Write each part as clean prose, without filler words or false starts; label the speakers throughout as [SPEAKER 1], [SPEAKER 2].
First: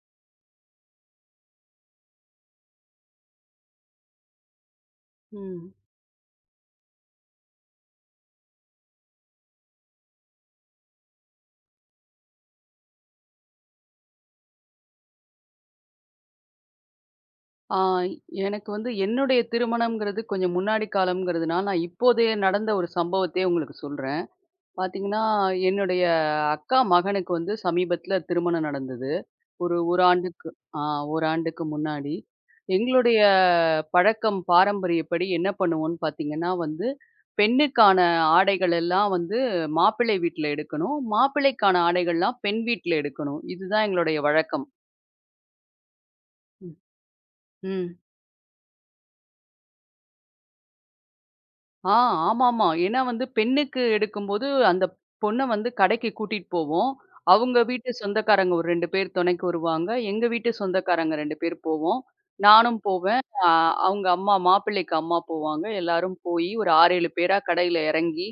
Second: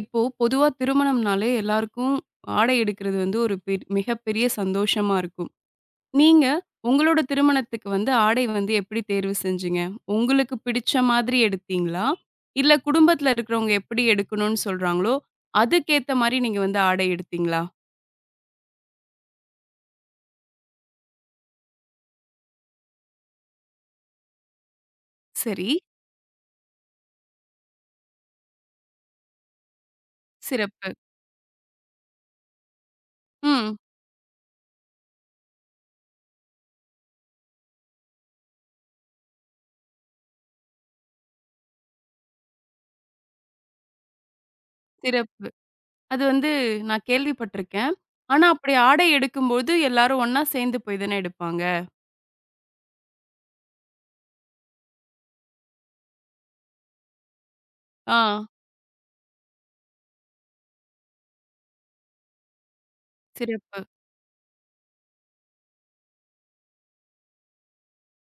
[SPEAKER 1] இப்போ பொதுவா திருமணம்னாலே எல்லாருக்கும் ஆடை எடுக்கிறது வந்து ஒரு மிகப்பெரிய சந்தோஷமா இருக்கும்.
[SPEAKER 2] ம்.
[SPEAKER 1] நீங்க உங்களோட திருமணத்துக்கு வந்து ஆடை வந்து எப்படி தேர்வு செஞ்சீங்க? உங்களுக்கு பிடிச்ச மாதிரி எடுத்தீங்களா? இல்ல குடும்பத்துல இருக்கிறவங்க எப்படி எடுக்கணும்னு சொல்றாங்களோ, அதுக்கேத்த மாரி நீங்க வந்து ஆடை எடுத்தீங்களா?
[SPEAKER 2] ஆ. எனக்கு வந்து என்னுடைய திருமணம்ங்கிறது கொஞ்சம் முன்னாடி காலம்ங்கிறதுனால, நான் இப்போதைய நடந்த ஒரு சம்பவத்தையே உங்களுக்கு சொல்றேன். பார்த்தீங்கன்னா,
[SPEAKER 1] சரி,
[SPEAKER 2] என்னுடைய அக்கா மகனுக்கு வந்து சமீபத்தில திருமணம் நடந்தது. ஒரு 1 ஆண்டுக்கு ஆ
[SPEAKER 1] சிறப்பு.
[SPEAKER 2] 1 ஆண்டுக்கு முன்னாடி. எங்களுடைய
[SPEAKER 1] ம்.
[SPEAKER 2] பழக்கம் பாரம்பரியப்படி என்ன பண்ணுவோம்ன்னு பார்த்தீங்கன்னா வந்து, பெண்ணுக்கான ஆடைகள் எல்லாம் வந்து மாப்பிள்ளை வீட்ல எடுக்கணும். மாப்பிள்ளைக்கான ஆடைகள்லாம் பெண் வீட்ல எடுக்கணும். இதுதான் எங்களுடைய வழக்கம்.
[SPEAKER 1] சிறப்பு. அது வந்து நான் கேள்விப்பட்டுருக்கேன்.
[SPEAKER 2] ம்.
[SPEAKER 1] ஆனா அப்படி ஆடை எடுக்கும்போது எல்லாரும் ஒண்ணா சேர்ந்து போய் தானே எடுப்பாங்க.
[SPEAKER 2] ஆ ஆமாமா. ஏன்னா வந்து பெண்ணுக்கு எடுக்கும்போது, அந்த பொண்ண வந்து கடைக்கு கூட்டிட்டு போவோம். அவங்க வீட்டு
[SPEAKER 1] ஆ.
[SPEAKER 2] சொந்தக்காரங்க ஒரு 2 பேர் துணைக்கு வருவாங்க. எங்க வீட்டு சொந்தக்காரங்க 2 பேர் போவோம். நானும் போவேன். அ
[SPEAKER 1] சிறப்பு.
[SPEAKER 2] அவங்க அம்மா மாப்பிள்ளைக்கு அம்மா போவாங்க. எல்லாரும் போயி ஒரு 6, 7 பேரா கடையில இறங்கி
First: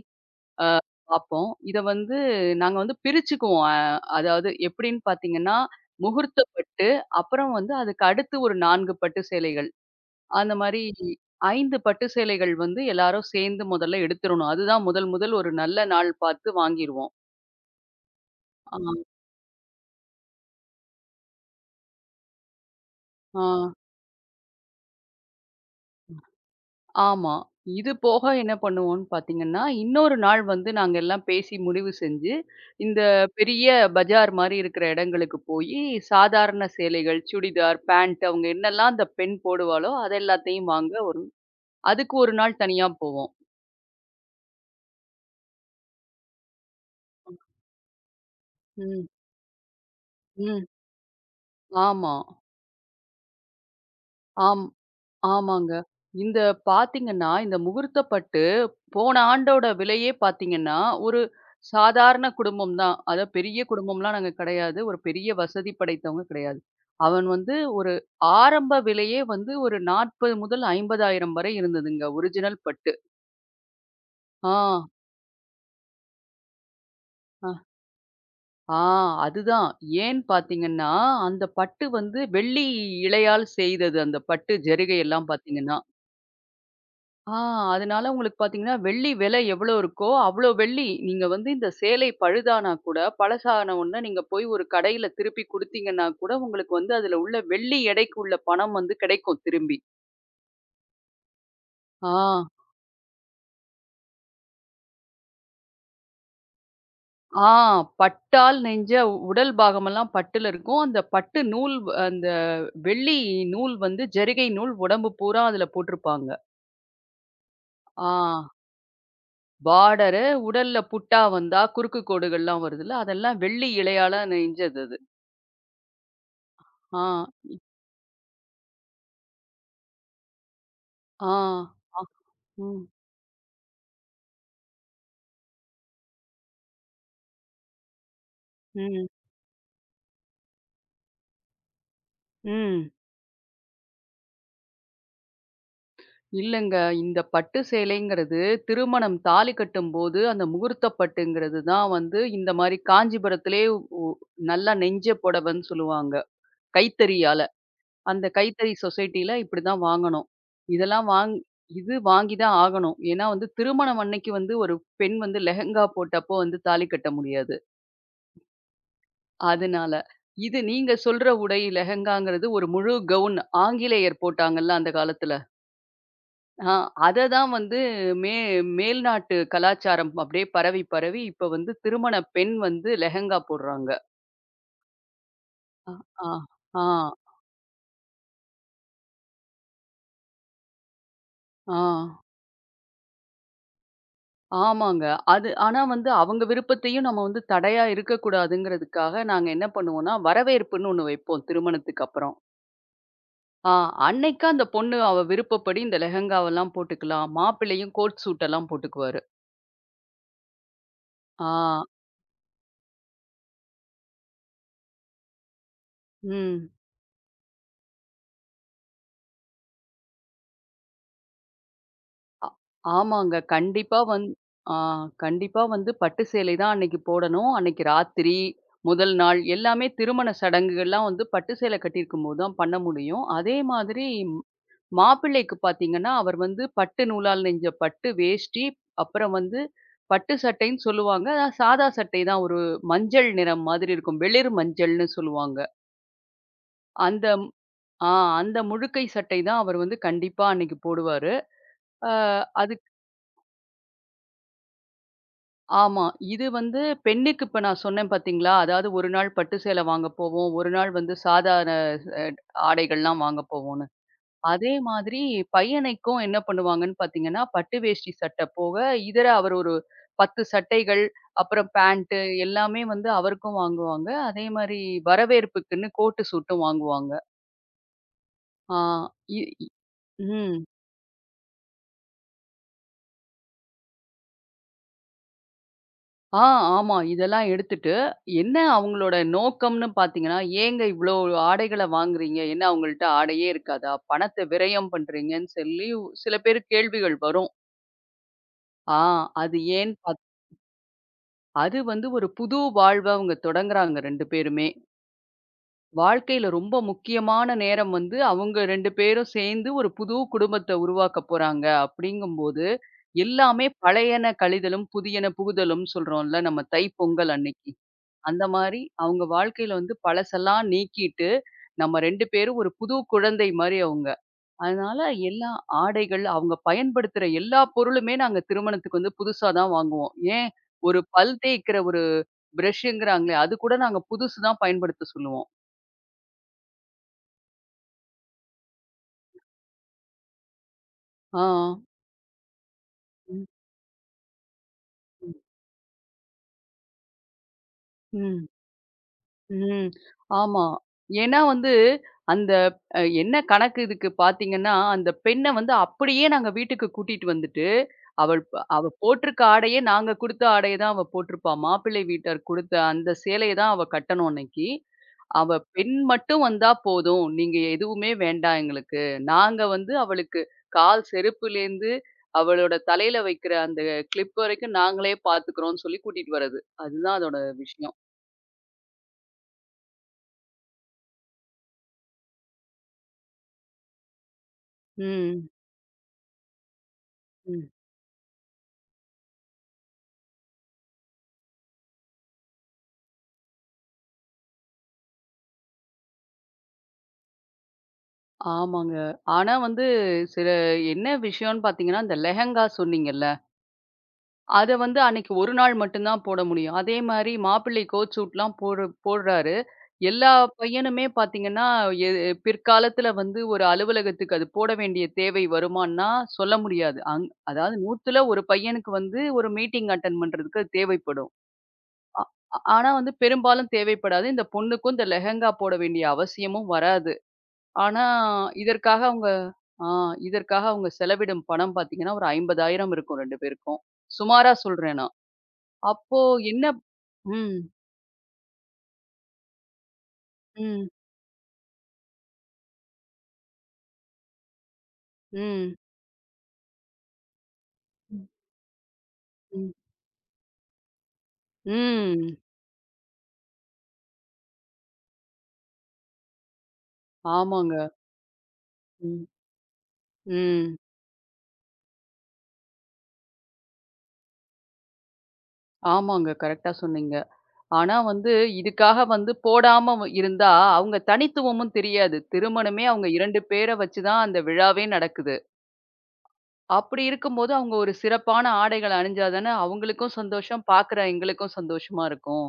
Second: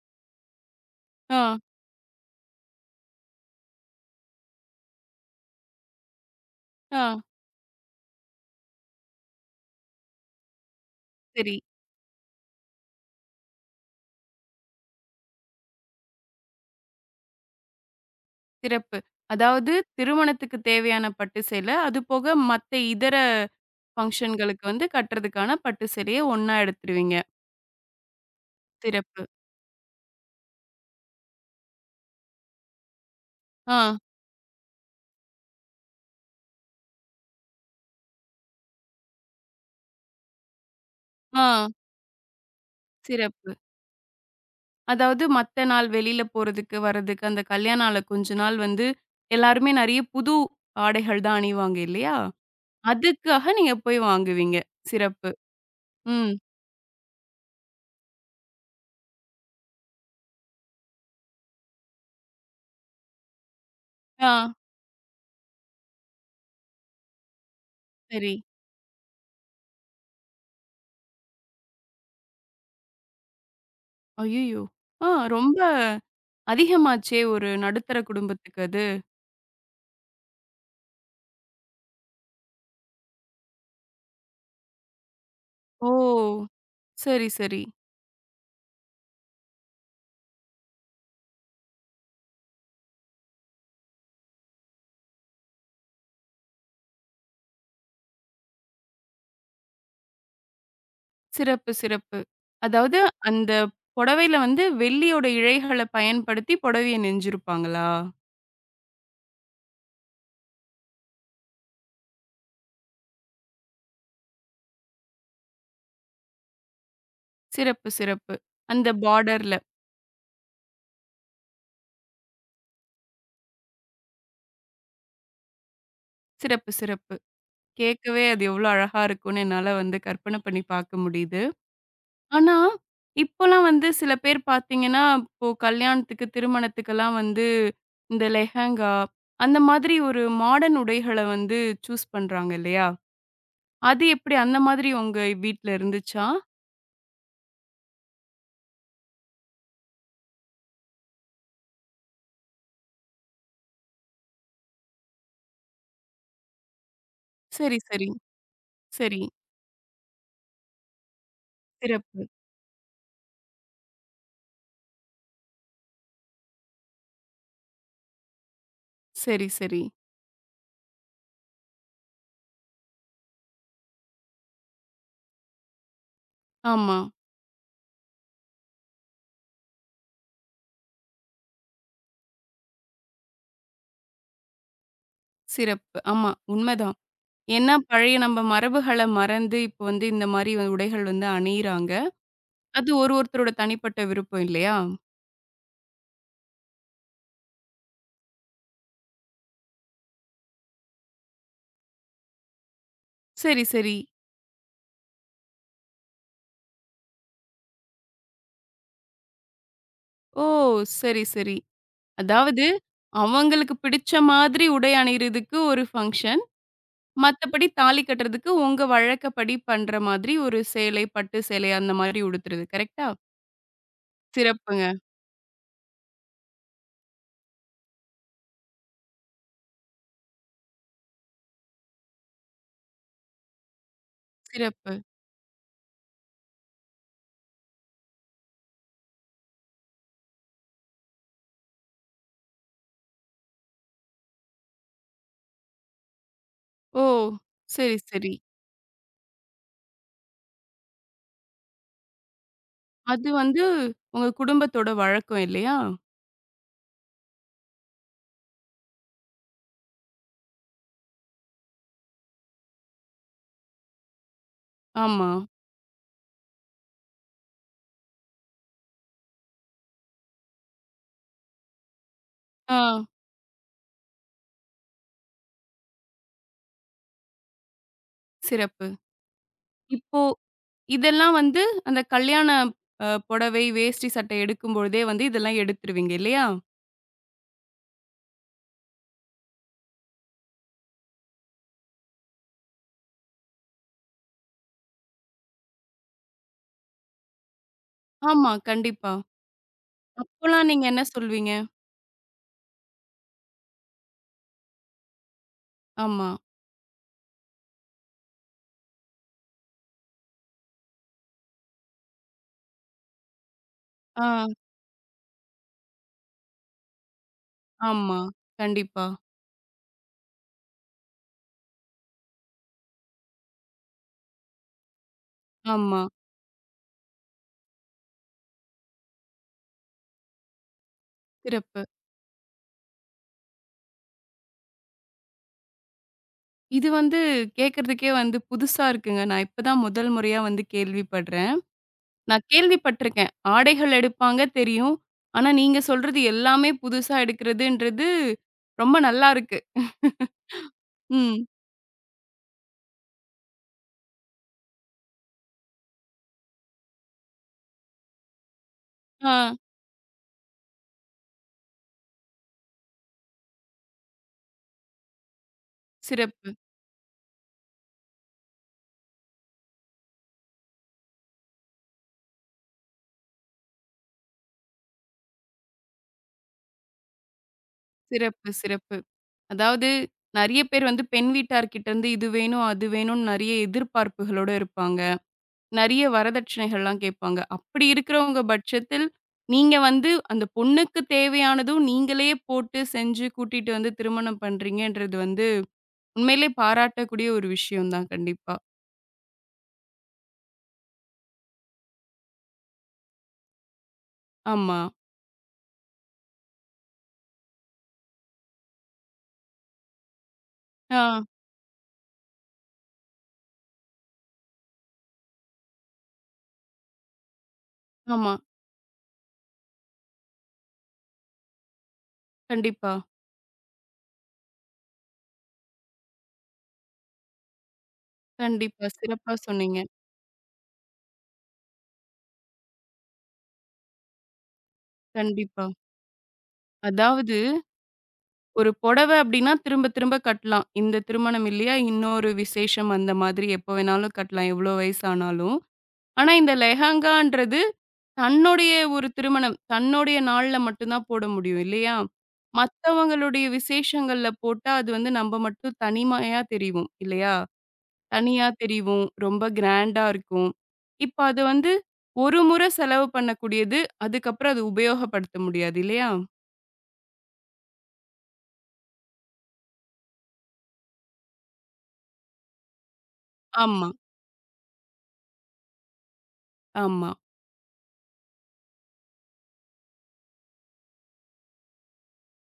[SPEAKER 2] பார்ப்போம்.
[SPEAKER 1] ஆ,
[SPEAKER 2] இத வந்து நாங்க வந்து பிரிச்சுக்குவோம். அதாவது எப்படின்னு பார்த்தீங்கன்னா, முகூர்த்த பட்டு,
[SPEAKER 1] ஆ.
[SPEAKER 2] அப்புறம் வந்து அதுக்கு அடுத்து ஒரு 4 பட்டு சேலைகள். அந்த மாரி
[SPEAKER 1] சரி.
[SPEAKER 2] 5 பட்டு சேலைகள் வந்து எல்லாரும் சேர்ந்து முதல்ல எடுத்துறணும். அதுதான் முதல் முதல் ஒரு நல்ல நாள் பார்த்து வாங்கிருவோம். ஆ,
[SPEAKER 1] சிறப்பு. அதாவது திருமணத்துக்கு தேவையான பட்டு சேலை, அதுபோக மத்த இதர
[SPEAKER 2] ஆ,
[SPEAKER 1] ஃபங்ஷன்களுக்கு வந்து கட்டுறதுக்கான பட்டு சேலைய ஒண்ணா எடுத்துருவீங்க.
[SPEAKER 2] ஆமா. இது போக என்ன பண்ணுவோம்ன்னு
[SPEAKER 1] சிறப்பு.
[SPEAKER 2] பார்த்தீங்கன்னா, இன்னொரு நாள் வந்து நாங்க எல்லாம் பேசி முடிவு செஞ்சு, இந்த பெரிய
[SPEAKER 1] ஆ,
[SPEAKER 2] பஜார் மாரி இருக்கிற இடங்களுக்கு போயி, சாதாரண சேலைகள், சுடிதார், பேண்ட் அவங்க என்னெல்லாம் அந்த பெண் போடுவாளோ, அது எல்லாத்தையும் வாங்க
[SPEAKER 1] ஆ,
[SPEAKER 2] அதுக்கு ஒரு நாள் தனியா போவோம்.
[SPEAKER 1] சிறப்பு. அதாவது மத்த நாள் வெளியில போறதுக்கு, வர்றதுக்கு அந்த கல்யாண ஆல கொஞ்ச நாள் வந்து
[SPEAKER 2] ம்,
[SPEAKER 1] எல்லாருமே நெறைய புது
[SPEAKER 2] ம்.
[SPEAKER 1] ஆடைகள் தான் அணிவாங்க
[SPEAKER 2] ஆமா.
[SPEAKER 1] இல்லையா? அதுக்காக நீங்க போய் வாங்குவீங்க.
[SPEAKER 2] ஆம்.
[SPEAKER 1] சிறப்பு.
[SPEAKER 2] ஆமாங்க.
[SPEAKER 1] ம்.
[SPEAKER 2] இந்த பார்த்தீங்கன்னா, இந்த முகூர்த்த பட்டு போன ஆண்டோட விலையே பார்த்தீங்கன்னா, ஒரு சாதாரண குடும்பம் தான். அதாவது பெரிய குடும்பம்லாம் நாங்க
[SPEAKER 1] ஆ,
[SPEAKER 2] கிடையாது. ஒரு பெரிய வசதி படைத்தவங்க கிடையாது. அவன் வந்து ஒரு
[SPEAKER 1] சரி.
[SPEAKER 2] ஆரம்ப விலையே வந்து ஒரு 40 முதல் 50,000 வரை இருந்ததுங்க. ஒரிஜினல் பட்டு. ஆ,
[SPEAKER 1] அய்யய்யோ! ஆ ரொம்ப அதிகமாச்சே!
[SPEAKER 2] அ,
[SPEAKER 1] ஒரு நடுத்தர குடும்பத்துக்கு
[SPEAKER 2] ஆ.
[SPEAKER 1] அது.
[SPEAKER 2] அதுதான். ஏன்னு பார்த்தீங்கன்னா, அந்த பட்டு வந்து வெள்ளி இழையால் செய்தது அந்த பட்டு ஜரிகை எல்லாம் பார்த்தீங்கன்னா.
[SPEAKER 1] ஓ! சரி,
[SPEAKER 2] ஆ.
[SPEAKER 1] சரி.
[SPEAKER 2] அதனால உங்களுக்கு பார்த்தீங்கன்னா, வெள்ளி விலை எவ்வளோ இருக்கோ, அவ்வளோ வெள்ளி நீங்க வந்து இந்த சேலை பழுதானா கூட, பழசான உடனே நீங்க போய் ஒரு கடையில திருப்பி குடுத்தீங்கன்னா கூட, உங்களுக்கு வந்து அதில உள்ள வெள்ளி எடைக்கு உள்ள பணம் வந்து கிடைக்கும் திரும்பி.
[SPEAKER 1] சிறப்பு,
[SPEAKER 2] ஆ,
[SPEAKER 1] சிறப்பு. அதாவது அந்த புடவையில வந்து வெள்ளியோட இழைகள பயன்படுத்தி புடவைய
[SPEAKER 2] ஆ
[SPEAKER 1] நெஞ்சிருப்பாங்களா?
[SPEAKER 2] பட்டால் நெஞ்ச உடல் பாகமெல்லாம் பட்டுல இருக்கும். அந்த வெள்ளி நூல் வந்து ஜரிகை நூல் உடம்பு பூரா அதில போட்டிருப்பாங்க.
[SPEAKER 1] சிறப்பு,
[SPEAKER 2] ஆ.
[SPEAKER 1] சிறப்பு. அந்த பார்டர்ல.
[SPEAKER 2] பார்டரு, உடல்ல புட்டா வந்தா குறுக்கு கோடுகள்லாம் வருதுல்ல, அதெல்லாம் வெள்ளி இழையால நெய்ஞ்சது அது.
[SPEAKER 1] சிறப்பு,
[SPEAKER 2] ஆ.
[SPEAKER 1] சிறப்பு. கேட்கவே அது எவ்வளோ அழகா இருக்கும்னு என்னால வந்து கற்பனை பண்ணி பார்க்க
[SPEAKER 2] ஆ.
[SPEAKER 1] முடியுது.
[SPEAKER 2] அ.
[SPEAKER 1] ஆனா,
[SPEAKER 2] ம்.
[SPEAKER 1] இப்போலாம் வந்து சில பேர் பார்த்தீங்கன்னா, இப்போ கல்யாணத்துக்கு, திருமணத்துக்கெல்லாம் வந்து இந்த லெஹெங்கா,
[SPEAKER 2] ம்.
[SPEAKER 1] அந்த மாதிரி ஒரு மாடர்ன் உடைகள வந்து சூஸ் பண்றாங்க இல்லையா?
[SPEAKER 2] ம்.
[SPEAKER 1] அது எப்படி அந்த மாதிரி உங்க வீட்ல இருந்துச்சா?
[SPEAKER 2] இல்லங்க. இந்த பட்டு சேலைங்கிறது திருமணம் தாலி கட்டும்போது அந்த முகூர்த்த பட்டுங்கிறது தான் வந்து இந்த மாரி காஞ்சிபுரத்திலே உ நல்லா நெஞ்ச புடவைன்னு சொல்லுவாங்க. கைத்தறியால.
[SPEAKER 1] சரி, சரி,
[SPEAKER 2] அந்த கைத்தறி
[SPEAKER 1] சரி.
[SPEAKER 2] சொசைட்டில இப்படி தான் வாங்கணும். இதெல்லாம் வாங் இது
[SPEAKER 1] சிறப்பு.
[SPEAKER 2] வாங்கி தான் ஆகணும். ஏன்னா வந்து திருமணம் அன்னைக்கு வந்து ஒரு பெண் வந்து லெஹெங்கா போட்டப்போ வந்து தாலி கட்ட முடியாது.
[SPEAKER 1] சரி, சரி.
[SPEAKER 2] அதனால. இது நீங்க சொல்ற உடை லெஹெங்காங்கிறது ஒரு முழு கவுன். ஆங்கிலேயர் போட்டாங்கல்ல அந்த காலத்துல. ஆ.
[SPEAKER 1] ஆமா.
[SPEAKER 2] அத தான் வந்து மே மேல்நாட்டு கலாச்சாரம் அப்படியே பரவி, பரவி இப்ப வந்து திருமண பெண் வந்து லெஹெங்கா போடுறாங்க. அ
[SPEAKER 1] சிறப்பு. ஆமா,
[SPEAKER 2] ஆ ஆ
[SPEAKER 1] உண்மதான். ஏன்னா பழைய நம்ம மரபுகள மறந்து, இப்ப வந்து இந்த மாரி உடைகள் வந்து
[SPEAKER 2] ஆ
[SPEAKER 1] அணியிறாங்க. அது ஒரு ஒருத்தரோட தனிப்பட்ட விருப்பம் இல்லையா?
[SPEAKER 2] ஆமாங்க. அது ஆனா வந்து அவங்க விருப்பத்தையும் நம்ம வந்து தடையா இருக்கக்கூடாதுங்கிறதுக்காக நாங்க என்ன பண்ணுவோம்னா, வரவேற்புன்னு ஒண்ணு வைப்போம் திருமணத்துக்கு அப்புறம்.
[SPEAKER 1] சரி,
[SPEAKER 2] ஆ.
[SPEAKER 1] சரி.
[SPEAKER 2] அன்னைக்கு அந்த பொண்ணு அவ விருப்பப்படி இந்த லெஹெங்காவெல்லாம் போட்டுக்கலாம். மாப்பிள்ளையும் கோட் சூட் எல்லாம் போட்டுக்குவாரு.
[SPEAKER 1] ஓ! சரி,
[SPEAKER 2] ஆ.
[SPEAKER 1] சரி. அதாவது அவங்களுக்கு பிடிச்ச மாதிரி உடை அணியிறதுக்கு ஒரு ஃபங்ஷன்.
[SPEAKER 2] ம்.
[SPEAKER 1] மத்தபடி தாலி கட்டுறதுக்கு உங்க வழக்கப்படி பண்ற மாதிரி ஒரு சேலை, பட்டு சேலை அந்த மாதிரி
[SPEAKER 2] அ
[SPEAKER 1] உடுத்துறது. கரெக்ட்டா?
[SPEAKER 2] ஆமாங்க. ஆ
[SPEAKER 1] சிறப்புங்க.
[SPEAKER 2] கண்டிப்பா வந்து பட்டு சேலை தான் அன்னைக்கு போடணும். அன்னைக்கு ராத்திரி, முதல் நாள் எல்லாமே திருமண சடங்குகள்லாம் வந்து பட்டு சேலை கட்டியிருக்கும்போது தான் பண்ண முடியும். அதே மாதிரி ம்-
[SPEAKER 1] சிறப்பு.
[SPEAKER 2] மாப்பிள்ளைக்கு பார்த்தீங்கன்னா, அவர் வந்து பட்டு நூலால் நெஞ்ச பட்டு வேஷ்டி, அப்புறம் வந்து பட்டு சட்டைன்னு சொல்லுவாங்க. ஆனா சாதா சட்டை தான் ஒரு மஞ்சள் நிறம் மாதிரி இருக்கும். வெளிர் மஞ்சள்னு சொல்லுவாங்க.
[SPEAKER 1] ஓ!
[SPEAKER 2] அந்த
[SPEAKER 1] சரி,
[SPEAKER 2] ஆ
[SPEAKER 1] சரி.
[SPEAKER 2] அந்த முழுக்கை சட்டை தான் அவர் வந்து கண்டிப்பா அன்னைக்கு போடுவாரு. அ அது
[SPEAKER 1] அது வந்து உங்க குடும்பத்தோட வழக்கம் இல்லையா?
[SPEAKER 2] ஆமா. இது வந்து பெண்ணுக்கு இப்ப நான் சொன்னேன் பார்த்தீங்களா, அதாவது ஒரு நாள் பட்டு சேலை வாங்க போவோம். ஒரு நாள் வந்து சாதாரண அ ஆடைகள்லாம் வாங்க போவோம்ன்னு. அதே மாதிரி
[SPEAKER 1] ஆமா.
[SPEAKER 2] பையனைக்கும் என்ன பண்ணுவாங்கன்னு பார்த்தீங்கன்னா, பட்டு வேஷ்டி சட்டை போக இதர அவர் ஒரு 10 சட்டைகள், அப்புறம் பேண்ட்டு
[SPEAKER 1] ஆ.
[SPEAKER 2] எல்லாமே வந்து அவருக்கும் வாங்குவாங்க. அதே மாரி வரவேற்புக்குன்னு கோட்டு சூட்டும் வாங்குவாங்க. ஆ
[SPEAKER 1] சிறப்பு.
[SPEAKER 2] இ இ
[SPEAKER 1] இப்போ
[SPEAKER 2] ம்.
[SPEAKER 1] இதெல்லாம் வந்து அந்த கல்யாண புடவை, வேஷ்டி சட்டை எடுக்கும் பொழுதே வந்து இதெல்லாம் எடுத்துருவீங்க
[SPEAKER 2] ஆ,
[SPEAKER 1] இல்லையா?
[SPEAKER 2] ஆமா. இதெல்லாம் எடுத்துட்டு, என்ன அவங்களோட நோக்கம்னு பார்த்தீங்கன்னா, "ஏங்க இவ்ளோ ஆடைகள வாங்குறீங்க? என்ன அவங்கள்ட்ட ஆடையே இருக்காதா? பணத்த விரயம் பண்றீங்கன்னு" சொல்லி சில பேர் கேள்விகள் வரும்.
[SPEAKER 1] ஆமா.
[SPEAKER 2] ஆ
[SPEAKER 1] கண்டிப்பா.
[SPEAKER 2] அது ஏன்னு பாத்
[SPEAKER 1] அப்போலாம் நீங்க என்ன சொல்வீங்க?
[SPEAKER 2] அது வந்து ஒரு புது வாழ்வ அவங்க தொடங்குறாங்க 2 பேருமே.
[SPEAKER 1] ஆமா.
[SPEAKER 2] வாழ்க்கையில ரொம்ப முக்கியமான நேரம் வந்து அவங்க 2 பேரும் சேர்ந்து ஒரு புது குடும்பத்த உருவாக்கப் போறாங்க அப்படிங்கும்போது, எல்லாமே
[SPEAKER 1] ஆ.
[SPEAKER 2] பழையன கழிதலும், புதியன புகுதலும்னு சொல்றோம்ல நம்ம தைப்பொங்கல் அன்னைக்கு.
[SPEAKER 1] ஆமா.
[SPEAKER 2] அந்த மாரி
[SPEAKER 1] கண்டிப்பா.
[SPEAKER 2] அவங்க வாழ்க்கையில வந்து பழசெல்லாம் நீக்கிட்டு, நம்ம 2 பேரும் ஒரு புது குழந்தை மாரி அவங்க. அதனால எல்லா
[SPEAKER 1] ஆமா.
[SPEAKER 2] ஆடைகள், அவங்க பயன்படுத்துற எல்லா பொருளுமே நாங்க திருமணத்துக்கு வந்து புதுசா தான் வாங்குவோம். ஏன் ஒரு பல் தேய்க்கிற
[SPEAKER 1] சிறப்பு.
[SPEAKER 2] ஒரு பிரஷ்ங்கிறாங்களே, அது கூட நாங்க புதுசு தான் பயன்படுத்த சொல்லுவோம்.
[SPEAKER 1] இது வந்து கேட்கறதுக்கே வந்து புதுசா இருக்குங்க. நான் இப்ப தான் முதல் முறையா வந்து
[SPEAKER 2] ஆ.
[SPEAKER 1] கேள்விப்படுறேன். நான் கேள்விப்பட்டுருக்கேன்.
[SPEAKER 2] ம்.
[SPEAKER 1] ஆடைகள் எடுப்பாங்க தெரியும்.
[SPEAKER 2] ம்.
[SPEAKER 1] ஆனா நீங்க சொல்றது எல்லாமே புதுசா எடுக்கிறதுன்றது
[SPEAKER 2] ம்.
[SPEAKER 1] ரொம்ப நல்லா இருக்கு.
[SPEAKER 2] ம். ஆமா. ஏன்னா
[SPEAKER 1] ம்.
[SPEAKER 2] வந்து, அந்த என்ன கணக்கு இதுக்கு பார்த்தீங்கன்னா, அந்த பெண்ண வந்து அப்படியே நாங்க வீட்டுக்கு கூட்டிட்டு வந்துட்டு, அவள் ப அவ
[SPEAKER 1] ஆ.
[SPEAKER 2] போட்டிருக்க ஆடையே நாங்க குடுத்த ஆடைய தான் அவ போட்டிருப்பா. மாப்பிள்ளை வீட்டார் குடுத்த அந்த சேலைய தான் அவ கட்டணும் அன்னைக்கு. அவ பெண் மட்டும்
[SPEAKER 1] சிறப்பு.
[SPEAKER 2] வந்தா போதும். நீங்க எதுவுமே வேண்டாம் எங்களுக்கு. நாங்க வந்து அவளுக்கு கால் செருப்புலேருந்து, அவளோட தலையில வைக்கிற அந்த கிளிப் வரைக்கும் நாங்களே பார்த்துக்கிறோம்னு சொல்லி கூட்டிட்டு வர்றது. அதுதான் அதோட விஷயம்.
[SPEAKER 1] சிறப்பு, சிறப்பு. அதாவது நெறைய பேர் வந்து பெண் வீட்டார்கிட்ட இருந்து இது வேணும், அது வேணும்னு நெறைய எதிர்பார்ப்புகளோட இருப்பாங்க.
[SPEAKER 2] ம்.
[SPEAKER 1] நெறைய வரதட்சணைகள்லாம் கேட்பாங்க.
[SPEAKER 2] ம்.
[SPEAKER 1] அப்படி இருக்கிறவங்க பட்சத்தில், நீங்க வந்து அந்த பொண்ணுக்கு தேவையானதும் நீங்களே போட்டு செஞ்சு கூட்டிட்டு வந்து திருமணம் பண்றீங்கன்றது வந்து உண்மையிலே பாராட்டக்கூடிய ஒரு விஷயம் தான் கண்டிப்பா.
[SPEAKER 2] ஆமாங்க. ஆனா வந்து சில என்ன விஷயம்ன்னு பார்த்தீங்கன்னா, இந்த லெஹெங்கா சொன்னீங்கல்ல, அத
[SPEAKER 1] ஆமா.
[SPEAKER 2] வந்து அன்னைக்கு ஒரு நாள் மட்டும் தான் போட முடியும். அதே மாரி மாப்பிள்ளை கோட் சூட்லாம் போடுறாரு. எல்லா பையனுமே
[SPEAKER 1] ஆ,
[SPEAKER 2] பார்த்தீங்கன்னா, எ பிற்காலத்தில வந்து ஒரு அலுவலகத்துக்கு அது போட வேண்டிய தேவை வருமான்னா, சொல்ல முடியாது. அதாவது 100ல
[SPEAKER 1] ஆமா.
[SPEAKER 2] ஒரு பையனுக்கு வந்து ஒரு மீட்டிங் அட்டெண்ட் பண்றதுக்கு அது தேவைப்படும். அ ஆனா
[SPEAKER 1] கண்டிப்பா,
[SPEAKER 2] வந்து பெரும்பாலும் தேவைப்படாது. இந்த பொண்ணுக்கும் இந்த லெஹெங்கா போட வேண்டிய அவசியமும் வராது. ஆனா,
[SPEAKER 1] கண்டிப்பா.
[SPEAKER 2] இதற்காக அவங்க
[SPEAKER 1] சிறப்பா
[SPEAKER 2] ஆ
[SPEAKER 1] சொன்னீங்க.
[SPEAKER 2] இதற்காக அவங்க செலவிடும் பணம் பார்த்தீங்கன்னா, ஒரு 50,000 இருக்கும் 2 பேருக்கும். சுமாரா சொல்றேன் நான்.
[SPEAKER 1] கண்டிப்பா.
[SPEAKER 2] அப்போ என்ன
[SPEAKER 1] அதாவது
[SPEAKER 2] ம்,
[SPEAKER 1] ஒரு புடவ அப்டின்னா, திரும்ப திரும்ப கட்டலாம்.
[SPEAKER 2] ம்,
[SPEAKER 1] இந்த திருமணம் இல்லையா, இன்னொரு விசேஷம் அந்த மாதிரி எப்ப வேணாலும் கட்டலாம், எவ்ளோ வயசானாலும்.
[SPEAKER 2] ம்,
[SPEAKER 1] ஆனா, இந்த லெஹங்கான்றது தன்னுடைய ஒரு திருமணம்,
[SPEAKER 2] ம்,
[SPEAKER 1] தன்னுடைய நாள்ல மட்டும் தான் போட முடியும் இல்லையா?
[SPEAKER 2] ம்.
[SPEAKER 1] மத்தவங்களுடைய விசேஷங்கள்ல போட்டா, அது வந்து நம்ம மட்டும் தனிமையா தெரிவோம் இல்லையா?
[SPEAKER 2] ஆமாங்க.
[SPEAKER 1] தனியா தெரிவோம்,
[SPEAKER 2] ம்,
[SPEAKER 1] ரொம்ப கிராண்டா இருக்கும்.
[SPEAKER 2] ம்.
[SPEAKER 1] இப்ப அது வந்து ஒரு முறை செலவு பண்ணக்கூடியது, அதுக்கப்புறம் அது உபயோகப்படுத்த முடியாது இல்லையா?
[SPEAKER 2] ஆமாங்க. கரெக்ட்டா சொன்னீங்க. ஆனா வந்து இதுக்காக வந்து போடாம இருந்தா, அவங்க தனித்துவமும் தெரியாது. திருமணமே அவங்க 2 பேர
[SPEAKER 1] ஆமா,
[SPEAKER 2] வச்சு தான் அந்த விழாவே நடக்குது. அப்படி
[SPEAKER 1] ஆமா.
[SPEAKER 2] இருக்கும்போது, அவங்க ஒரு சிறப்பான ஆடைகள அணிஞ்சா தானே அவங்களுக்கும் சந்தோஷம், பார்க்குற எங்களுக்கும் சந்தோஷமா இருக்கும்.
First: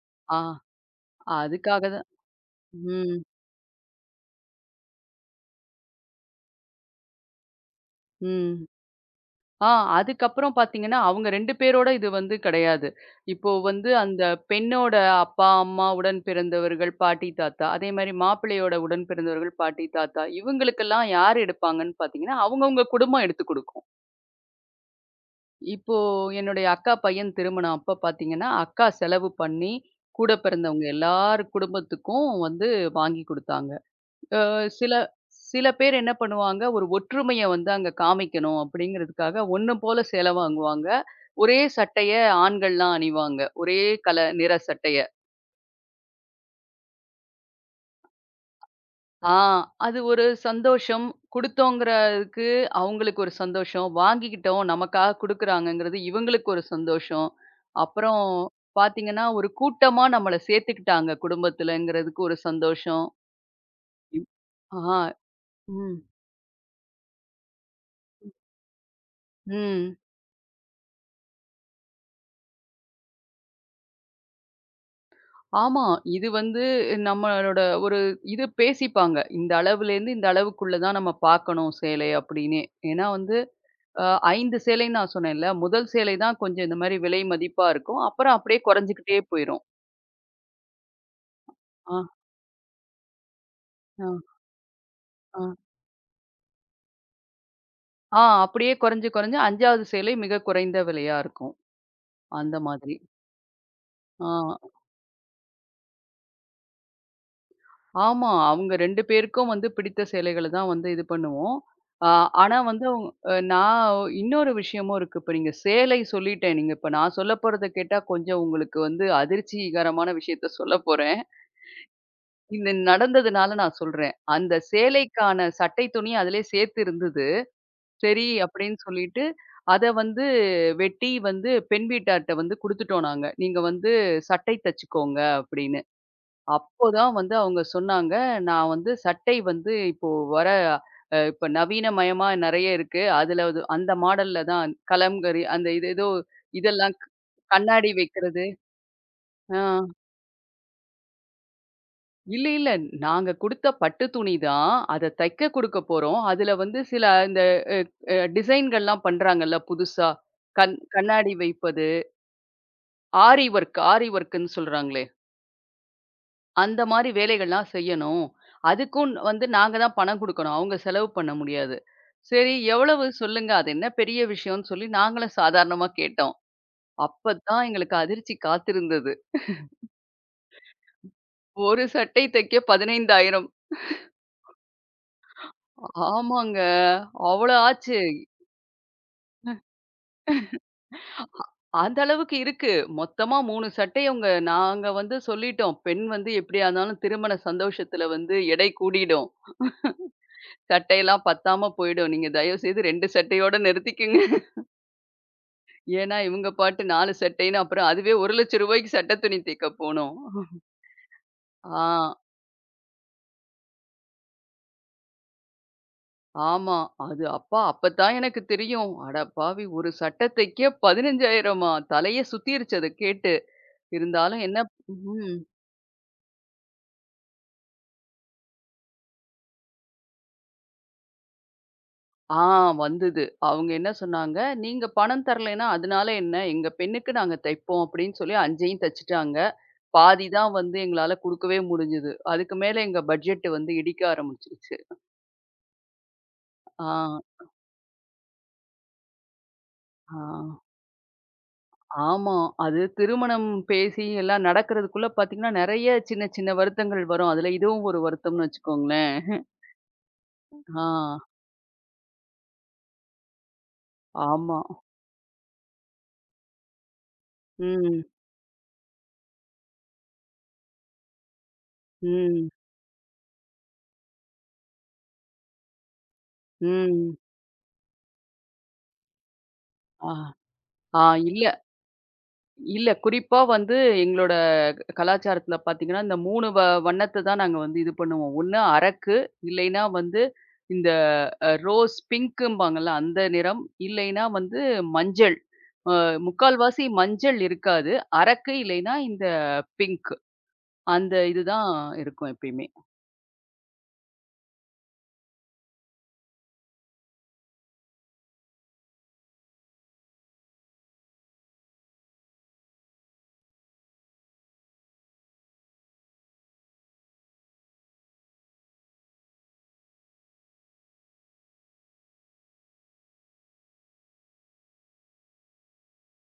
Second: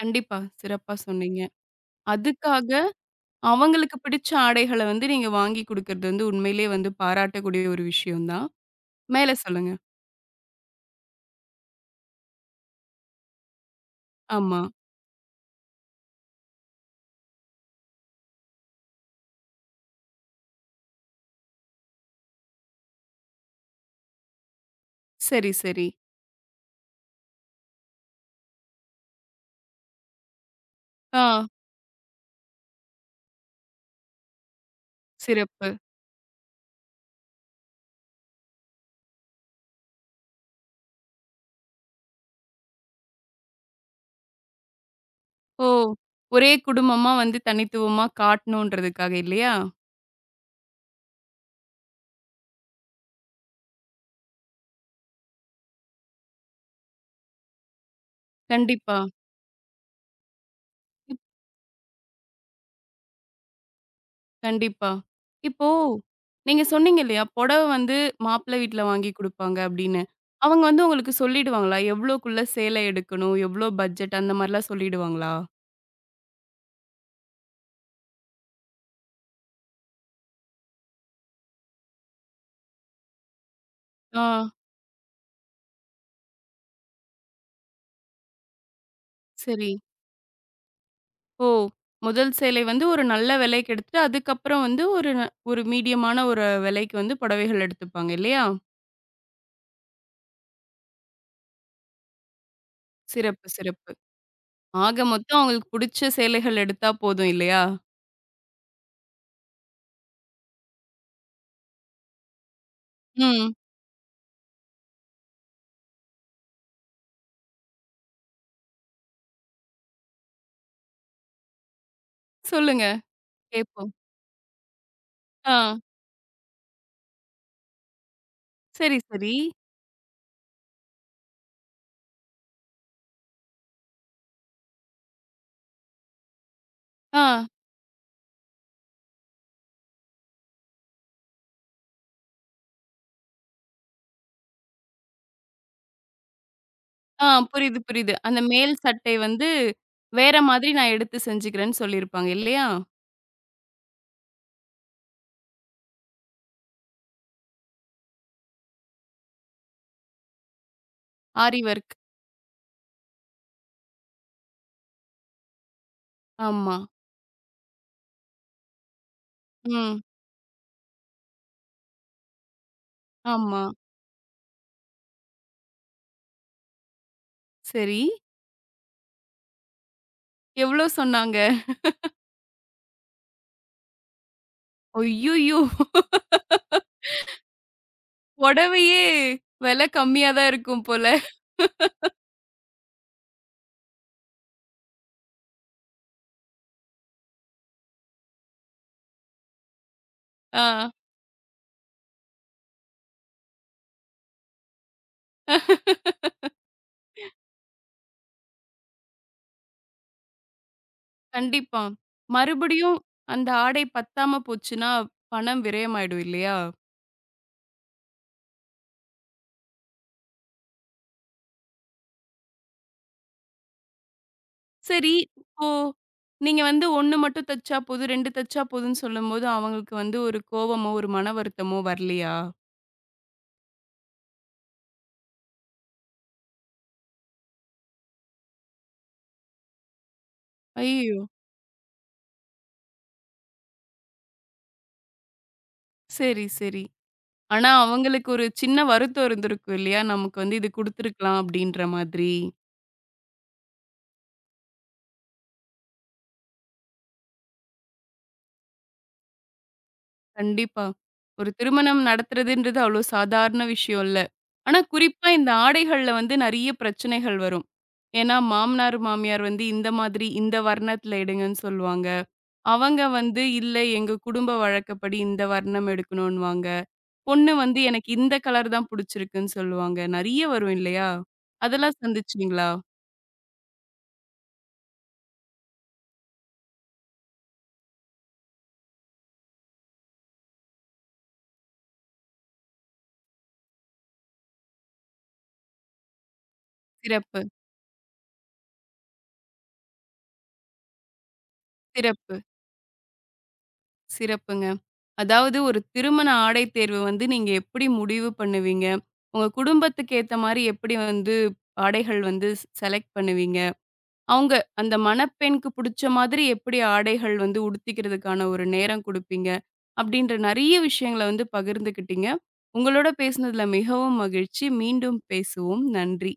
[SPEAKER 1] கண்டிப்பா.
[SPEAKER 2] ஆ.
[SPEAKER 1] சிறப்பா சொன்னீங்க.
[SPEAKER 2] அதுக்காக தான்.
[SPEAKER 1] அதுக்காக
[SPEAKER 2] ம்.
[SPEAKER 1] அவங்களுக்கு பிடிச்ச ஆடைகள வந்து நீங்க வாங்கி குடுக்குறது வந்து உண்மையிலேயே வந்து பாராட்டக்கூடிய ஒரு விஷயம் தான்.
[SPEAKER 2] ம்.
[SPEAKER 1] மேல
[SPEAKER 2] ஆ.
[SPEAKER 1] சொல்லுங்க.
[SPEAKER 2] அதுக்கப்புறம் பார்த்தீங்கன்னா, அவங்க 2 பேரோட இது வந்து கிடையாது. இப்போ வந்து அந்த
[SPEAKER 1] ஆமா.
[SPEAKER 2] பெண்ணோட அப்பா, அம்மா, உடன் பிறந்தவர்கள், பாட்டி, தாத்தா. அதேமாரி மாப்பிள்ளையோட உடன் பிறந்தவர்கள், பாட்டி, தாத்தா. இவங்களுக்கெல்லாம் யார் எடுப்பாங்கன்னு பார்த்தீங்கன்னா, அவங்கவங்க குடும்பம் எடுத்துக் குடுக்கும்.
[SPEAKER 1] சரி, சரி.
[SPEAKER 2] இப்போ என்னுடைய அக்கா பையன் திருமணம் அப்ப பார்த்தீங்கன்னா, அக்கா செலவு பண்ணி, கூட பிறந்தவங்க
[SPEAKER 1] ஆ
[SPEAKER 2] எல்லார் குடும்பத்துக்கும் வந்து வாங்கி குடுத்தாங்க. சில சில
[SPEAKER 1] சிறப்பு.
[SPEAKER 2] பேர் என்ன பண்ணுவாங்க, ஒரு ஒற்றுமைய வந்து அங்க காமிக்கணும் அப்படிங்கிறதுக்காக, ஒண்ணு போல சேலை வாங்குவாங்க. ஒரே சட்டைய ஆண்கள்லாம் அணிவாங்க. ஒரே கலர் நிற சட்டைய.
[SPEAKER 1] ஓ! ஒரே குடும்பமா வந்து தனித்துவமா காட்டணுன்றதுக்காக
[SPEAKER 2] ஆ.
[SPEAKER 1] இல்லையா?
[SPEAKER 2] அது ஒரு சந்தோஷம். குடுத்தோங்கிறதுக்கு அவங்களுக்கு ஒரு சந்தோஷம். வாங்கிக்கிட்டோம் நமக்காக குடுக்குறாங்கங்கிறது இவங்களுக்கு ஒரு சந்தோஷம். அப்புறம்
[SPEAKER 1] கண்டிப்பா,
[SPEAKER 2] பார்த்தீங்கன்னா, ஒரு கூட்டமா நம்மள சேர்த்துக்கிட்டாங்க குடும்பத்துலங்கிறதுக்கு ஒரு சந்தோஷம். இப்
[SPEAKER 1] கண்டிப்பா.
[SPEAKER 2] ஆ.
[SPEAKER 1] இப்போ
[SPEAKER 2] ம்.
[SPEAKER 1] நீங்க சொன்னீங்க இல்லையா? புடவ வந்து மாப்பிள்ளை வீட்ல வாங்கி குடுப்பாங்க
[SPEAKER 2] ம்.
[SPEAKER 1] அப்படின்னு. அவங்க வந்து உங்களுக்கு சொல்லிடுவாங்களா? எவ்வளோக்குள்ள சேலை எடுக்கணும்? எவ்வளோ பட்ஜெட் அந்த மாரிலாம் சொல்லிடுவாங்களா?
[SPEAKER 2] ஆமா. இது வந்து நம்மளோட ஒரு இது பேசிப்பாங்க. இந்த அளவுலேருந்து இந்த அளவுக்குள்ள தான் நம்ம பார்க்கணும் சேலை அப்டின்னே. ஏன்னா வந்து அ
[SPEAKER 1] ஆ,
[SPEAKER 2] 5 சேலைன்னு நான் சொன்னேன்ல. முதல் சேலை தான் கொஞ்சம் இந்த மாரி விலை மதிப்பா இருக்கும். அப்புறம் அப்டியே குறைஞ்சுகிட்டே போயிரும்.
[SPEAKER 1] சரி. ஓ!
[SPEAKER 2] ஆ,
[SPEAKER 1] முதல் சேலை வந்து ஒரு நல்ல விலைக்கு எடுத்துட்டு,
[SPEAKER 2] ஆ,
[SPEAKER 1] அதுக்கப்புறம் வந்து
[SPEAKER 2] ஆ.
[SPEAKER 1] ஒரு மீடியமான ஒரு விலைக்கு வந்து புடவைகள் எடுத்துப்பாங்க
[SPEAKER 2] ஆ.
[SPEAKER 1] இல்லையா?
[SPEAKER 2] அப்டியே குறைஞ்சு, குறைஞ்சு 5வது சேலை மிக குறைந்த விலையா இருக்கும். அந்த மாதிரி.
[SPEAKER 1] சிறப்பு, சிறப்பு.
[SPEAKER 2] ஆ.
[SPEAKER 1] ஆக மொத்தம் அவங்களுக்கு புடிச்ச சேலைகள் எடுத்தா போதும் இல்லையா?
[SPEAKER 2] ஆமா. அவங்க 2 பேருக்கும் வந்து பிடித்த சேலைகள தான் வந்து இது பண்ணுவோம். ஆ ஆனா வந்து அவுங் அ
[SPEAKER 1] ம்.
[SPEAKER 2] நான் இன்னொரு விஷயமும் இருக்கு. இப்ப நீங்க சேலை சொல்லிட்டேன். நீங்க இப்ப நான் சொல்ல போறத கேட்டா கொஞ்சம் உங்களுக்கு வந்து அதிர்ச்சிகரமான விஷயத்த சொல்ல போறேன். இது
[SPEAKER 1] சொல்லுங்க
[SPEAKER 2] நடந்ததுனால நான்
[SPEAKER 1] கேட்போம்.
[SPEAKER 2] சொல்றேன். அந்த சேலைக்கான
[SPEAKER 1] ஆ.
[SPEAKER 2] சட்டை துணி அதிலயே சேர்த்து இருந்தது. சரி அப்படின்னு
[SPEAKER 1] சரி,
[SPEAKER 2] சொல்லிட்டு,
[SPEAKER 1] சரி.
[SPEAKER 2] அத வந்து வெட்டி வந்து பெண் வீட்டார்ட்ட வந்து குடுத்துட்டோம் நாங்க. "நீங்க வந்து சட்டை தச்சுக்கோங்க" அப்படின்னு. அப்போதான்
[SPEAKER 1] ஆ,
[SPEAKER 2] வந்து அவங்க சொன்னாங்க, நான் வந்து சட்டை வந்து இப்போ வர அ இப்ப நவீனமயமா நெறைய இருக்கு. அதுல அது அந்த மாடல்ல தான் கலம்கரி அந்த இது ஏதோ இதெல்லாம் க்
[SPEAKER 1] ஆ. புரியுது,
[SPEAKER 2] கண்ணாடி
[SPEAKER 1] புரியுது. அந்த
[SPEAKER 2] வைக்கிறது.
[SPEAKER 1] மேல் சட்டை வந்து
[SPEAKER 2] ஆ.
[SPEAKER 1] வேற மாதிரி நான் எடுத்து செஞ்சுக்கிறேன்னு சொல்லியிருப்பாங்க
[SPEAKER 2] இல்ல,
[SPEAKER 1] இல்லையா?
[SPEAKER 2] இல்ல. நாங்க குடுத்த பட்டு துணி தான். அத தைக்க குடுக்க போறோம். அதுல வந்து சில இந்த அ அ டிசைன்கள்லாம் பண்றாங்கல்ல புதுசா. கண்ணாடி
[SPEAKER 1] ஆரி
[SPEAKER 2] வைப்பது.
[SPEAKER 1] ஒர்க்.
[SPEAKER 2] ஆரி ஒர்க்ன்னு சொல்றாங்கல்ல.
[SPEAKER 1] ஆமா.
[SPEAKER 2] அந்த மாரி வேலைகள்லாம் செய்யணும். அதுக்கும் வந்து நாங்க தான்
[SPEAKER 1] ம்.
[SPEAKER 2] பணம் குடுக்கணும். அவங்க செலவு பண்ண முடியாது. சரி எவ்வளவு சொல்லுங்க.
[SPEAKER 1] ஆமா.
[SPEAKER 2] அது என்ன பெரிய விஷயம்ன்னு சொல்லி நாங்களும் சாதாரணமா கேட்டோம். அப்பதான் எங்களுக்கு
[SPEAKER 1] சரி.
[SPEAKER 2] அதிர்ச்சி காத்திருந்தது.
[SPEAKER 1] எவ்வளோ சொன்னாங்க?
[SPEAKER 2] ஒரு சட்டை தைக்க 15,000.
[SPEAKER 1] அய்யய்யோ!
[SPEAKER 2] ஆமாங்க. அவ்வளோ ஆச்சு.
[SPEAKER 1] புடவையே விலை கம்மியா தான் இருக்கும் போல.
[SPEAKER 2] அந்த அளவுக்கு இருக்கு. மொத்தமா 3 சட்டை அவங்க நாங்க வந்து சொல்லிட்டோம். பெண் வந்து எப்படியா இருந்தாலும் திருமண சந்தோஷத்துல வந்து எடை கூடிடும்.
[SPEAKER 1] ஆ.
[SPEAKER 2] சட்டையெல்லாம் பத்தாம போயிடும். நீங்க தயவு செய்து 2 சட்டையோட நிறுத்திக்கங்க. ஏன்னா, இவங்க பாட்டு 4 சட்டைன்னு அப்புறம் அதுவே ரூ. 1,00,000க்கு சட்ட துணி தைக்க போனோம்.
[SPEAKER 1] கண்டிப்பா.
[SPEAKER 2] ஆ,
[SPEAKER 1] மறுபடியும் அந்த ஆடை பத்தாம போச்சுன்னா, பணம் விரயமாயிடும் இல்லையா?
[SPEAKER 2] ஆமா. அது அப்பா அப்பதான் எனக்கு தெரியும். அடப்பாவி! ஒரு சட்ட தைக்க 15,000மா? தலையே சுத்திருச்சு அத கேட்டு. இருந்தாலும் என்ன.
[SPEAKER 1] சரி,
[SPEAKER 2] ம்.
[SPEAKER 1] இப்போ நீங்க வந்து 1 மட்டும் தச்சா போதும், 2 தச்சா போதும்ன்னு சொல்லும்போது, அவங்களுக்கு வந்து ஒரு கோவமோ, ஒரு மன வருத்தமோ வரலையா?
[SPEAKER 2] ஆ. வந்தது. அவங்க என்ன சொன்னாங்க, "நீங்க பணம் தரலைன்னா அதனால என்ன? எங்க பெண்ணுக்கு நாங்க தைப்போம்" அப்படின்னு சொல்லி 5யும் தச்சுட்டாங்க. பாதி தான் வந்து எங்களால
[SPEAKER 1] ஐயய்யோ!
[SPEAKER 2] குடுக்கவே முடிஞ்சது. அதுக்கு மேல எங்க பட்ஜெட் வந்து இடிக்க ஆரம்பிச்சுருச்சு.
[SPEAKER 1] சரி, சரி.
[SPEAKER 2] ஆ,
[SPEAKER 1] ஆனா, அவங்களுக்கு ஒரு சின்ன வருத்தம் இருந்திருக்கும் இல்லையா?
[SPEAKER 2] ஆ.
[SPEAKER 1] நமக்கு வந்து இது குடுத்துருக்கலாம் அப்படின்ற மாதிரி.
[SPEAKER 2] ஆமா. அது திருமணம் பேசி எல்லாம் நடக்கிறதுக்குள்ள பார்த்தீங்கன்னா, நெறைய சின்ன சின்ன வருத்தங்கள் வரும். அதுல இதுவும் ஒரு வருத்தம்னு வச்சுக்கோங்களேன். ஆ,
[SPEAKER 1] கண்டிப்பா. ஒரு திருமணம் நடத்துறதுன்றது அவ்ளோ சாதாரண விஷயம் இல்ல.
[SPEAKER 2] ஆமா.
[SPEAKER 1] ஆனா, குறிப்பா இந்த ஆடைகள்ல வந்து நெறைய பிரச்சனைகள் வரும்.
[SPEAKER 2] ம்,
[SPEAKER 1] ஏன்னா, மாமனார், மாமியார் வந்து இந்த மாதிரி இந்த வர்ணத்துல எடுங்கன்னு சொல்லுவாங்க.
[SPEAKER 2] ம்,
[SPEAKER 1] அவங்க வந்து இல்ல எங்க குடும்ப வழக்கப்படி இந்த வர்ணம் எடுக்கணுன்னுவாங்க.
[SPEAKER 2] ம்.
[SPEAKER 1] பொண்ணு வந்து எனக்கு இந்த கலர் தான் புடிச்சிருக்குன்னு சொல்லுவாங்க.
[SPEAKER 2] ஆ,
[SPEAKER 1] நெறைய வரும்
[SPEAKER 2] ஆ
[SPEAKER 1] இல்லையா?
[SPEAKER 2] இல்ல,
[SPEAKER 1] அதெல்லாம் சந்திச்சீங்களா?
[SPEAKER 2] இல்ல. குறிப்பா வந்து எங்களோட க- கலாச்சாரத்துல பார்த்தீங்கன்னா, இந்த 3 வண்ணத்த தான் நாங்க வந்து இது பண்ணுவோம். ஒண்ணு அரக்கு, இல்லைன்னா வந்து இந்த ரோஸ் பிங்க்கும்பாங்கல்ல அந்த நிறம், இல்லைன்னா வந்து மஞ்சள். அ முக்கால்வாசி மஞ்சள்
[SPEAKER 1] சிறப்பு,
[SPEAKER 2] இருக்காது. அரக்கு இல்லைன்னா இந்த பிங்க். அந்த இதுதான் இருக்கும்
[SPEAKER 1] சிறப்பு.
[SPEAKER 2] எப்பயுமே.
[SPEAKER 1] சிறப்புங்க. அதாவது ஒரு திருமண ஆடை தேர்வு வந்து நீங்க எப்படி முடிவு பண்ணுவீங்க? உங்க குடும்பத்துக்கு ஏத்த மாரி எப்படி வந்து ஆடைகள் வந்து செலக்ட் பண்ணுவீங்க? அவங்க அந்த மணப்பெண்ணுக்கு புடிச்ச மாதிரி எப்படி ஆடைகள் வந்து உடுத்திக்கிறதுக்கான ஒரு நேரம் குடுப்பீங்க? அப்படின்ற நெறைய விஷயங்கள வந்து பகிர்ந்துக்கிட்டீங்க. உங்களோட பேசினதுல மிகவும் மகிழ்ச்சி. மீண்டும் பேசுவோம். நன்றி.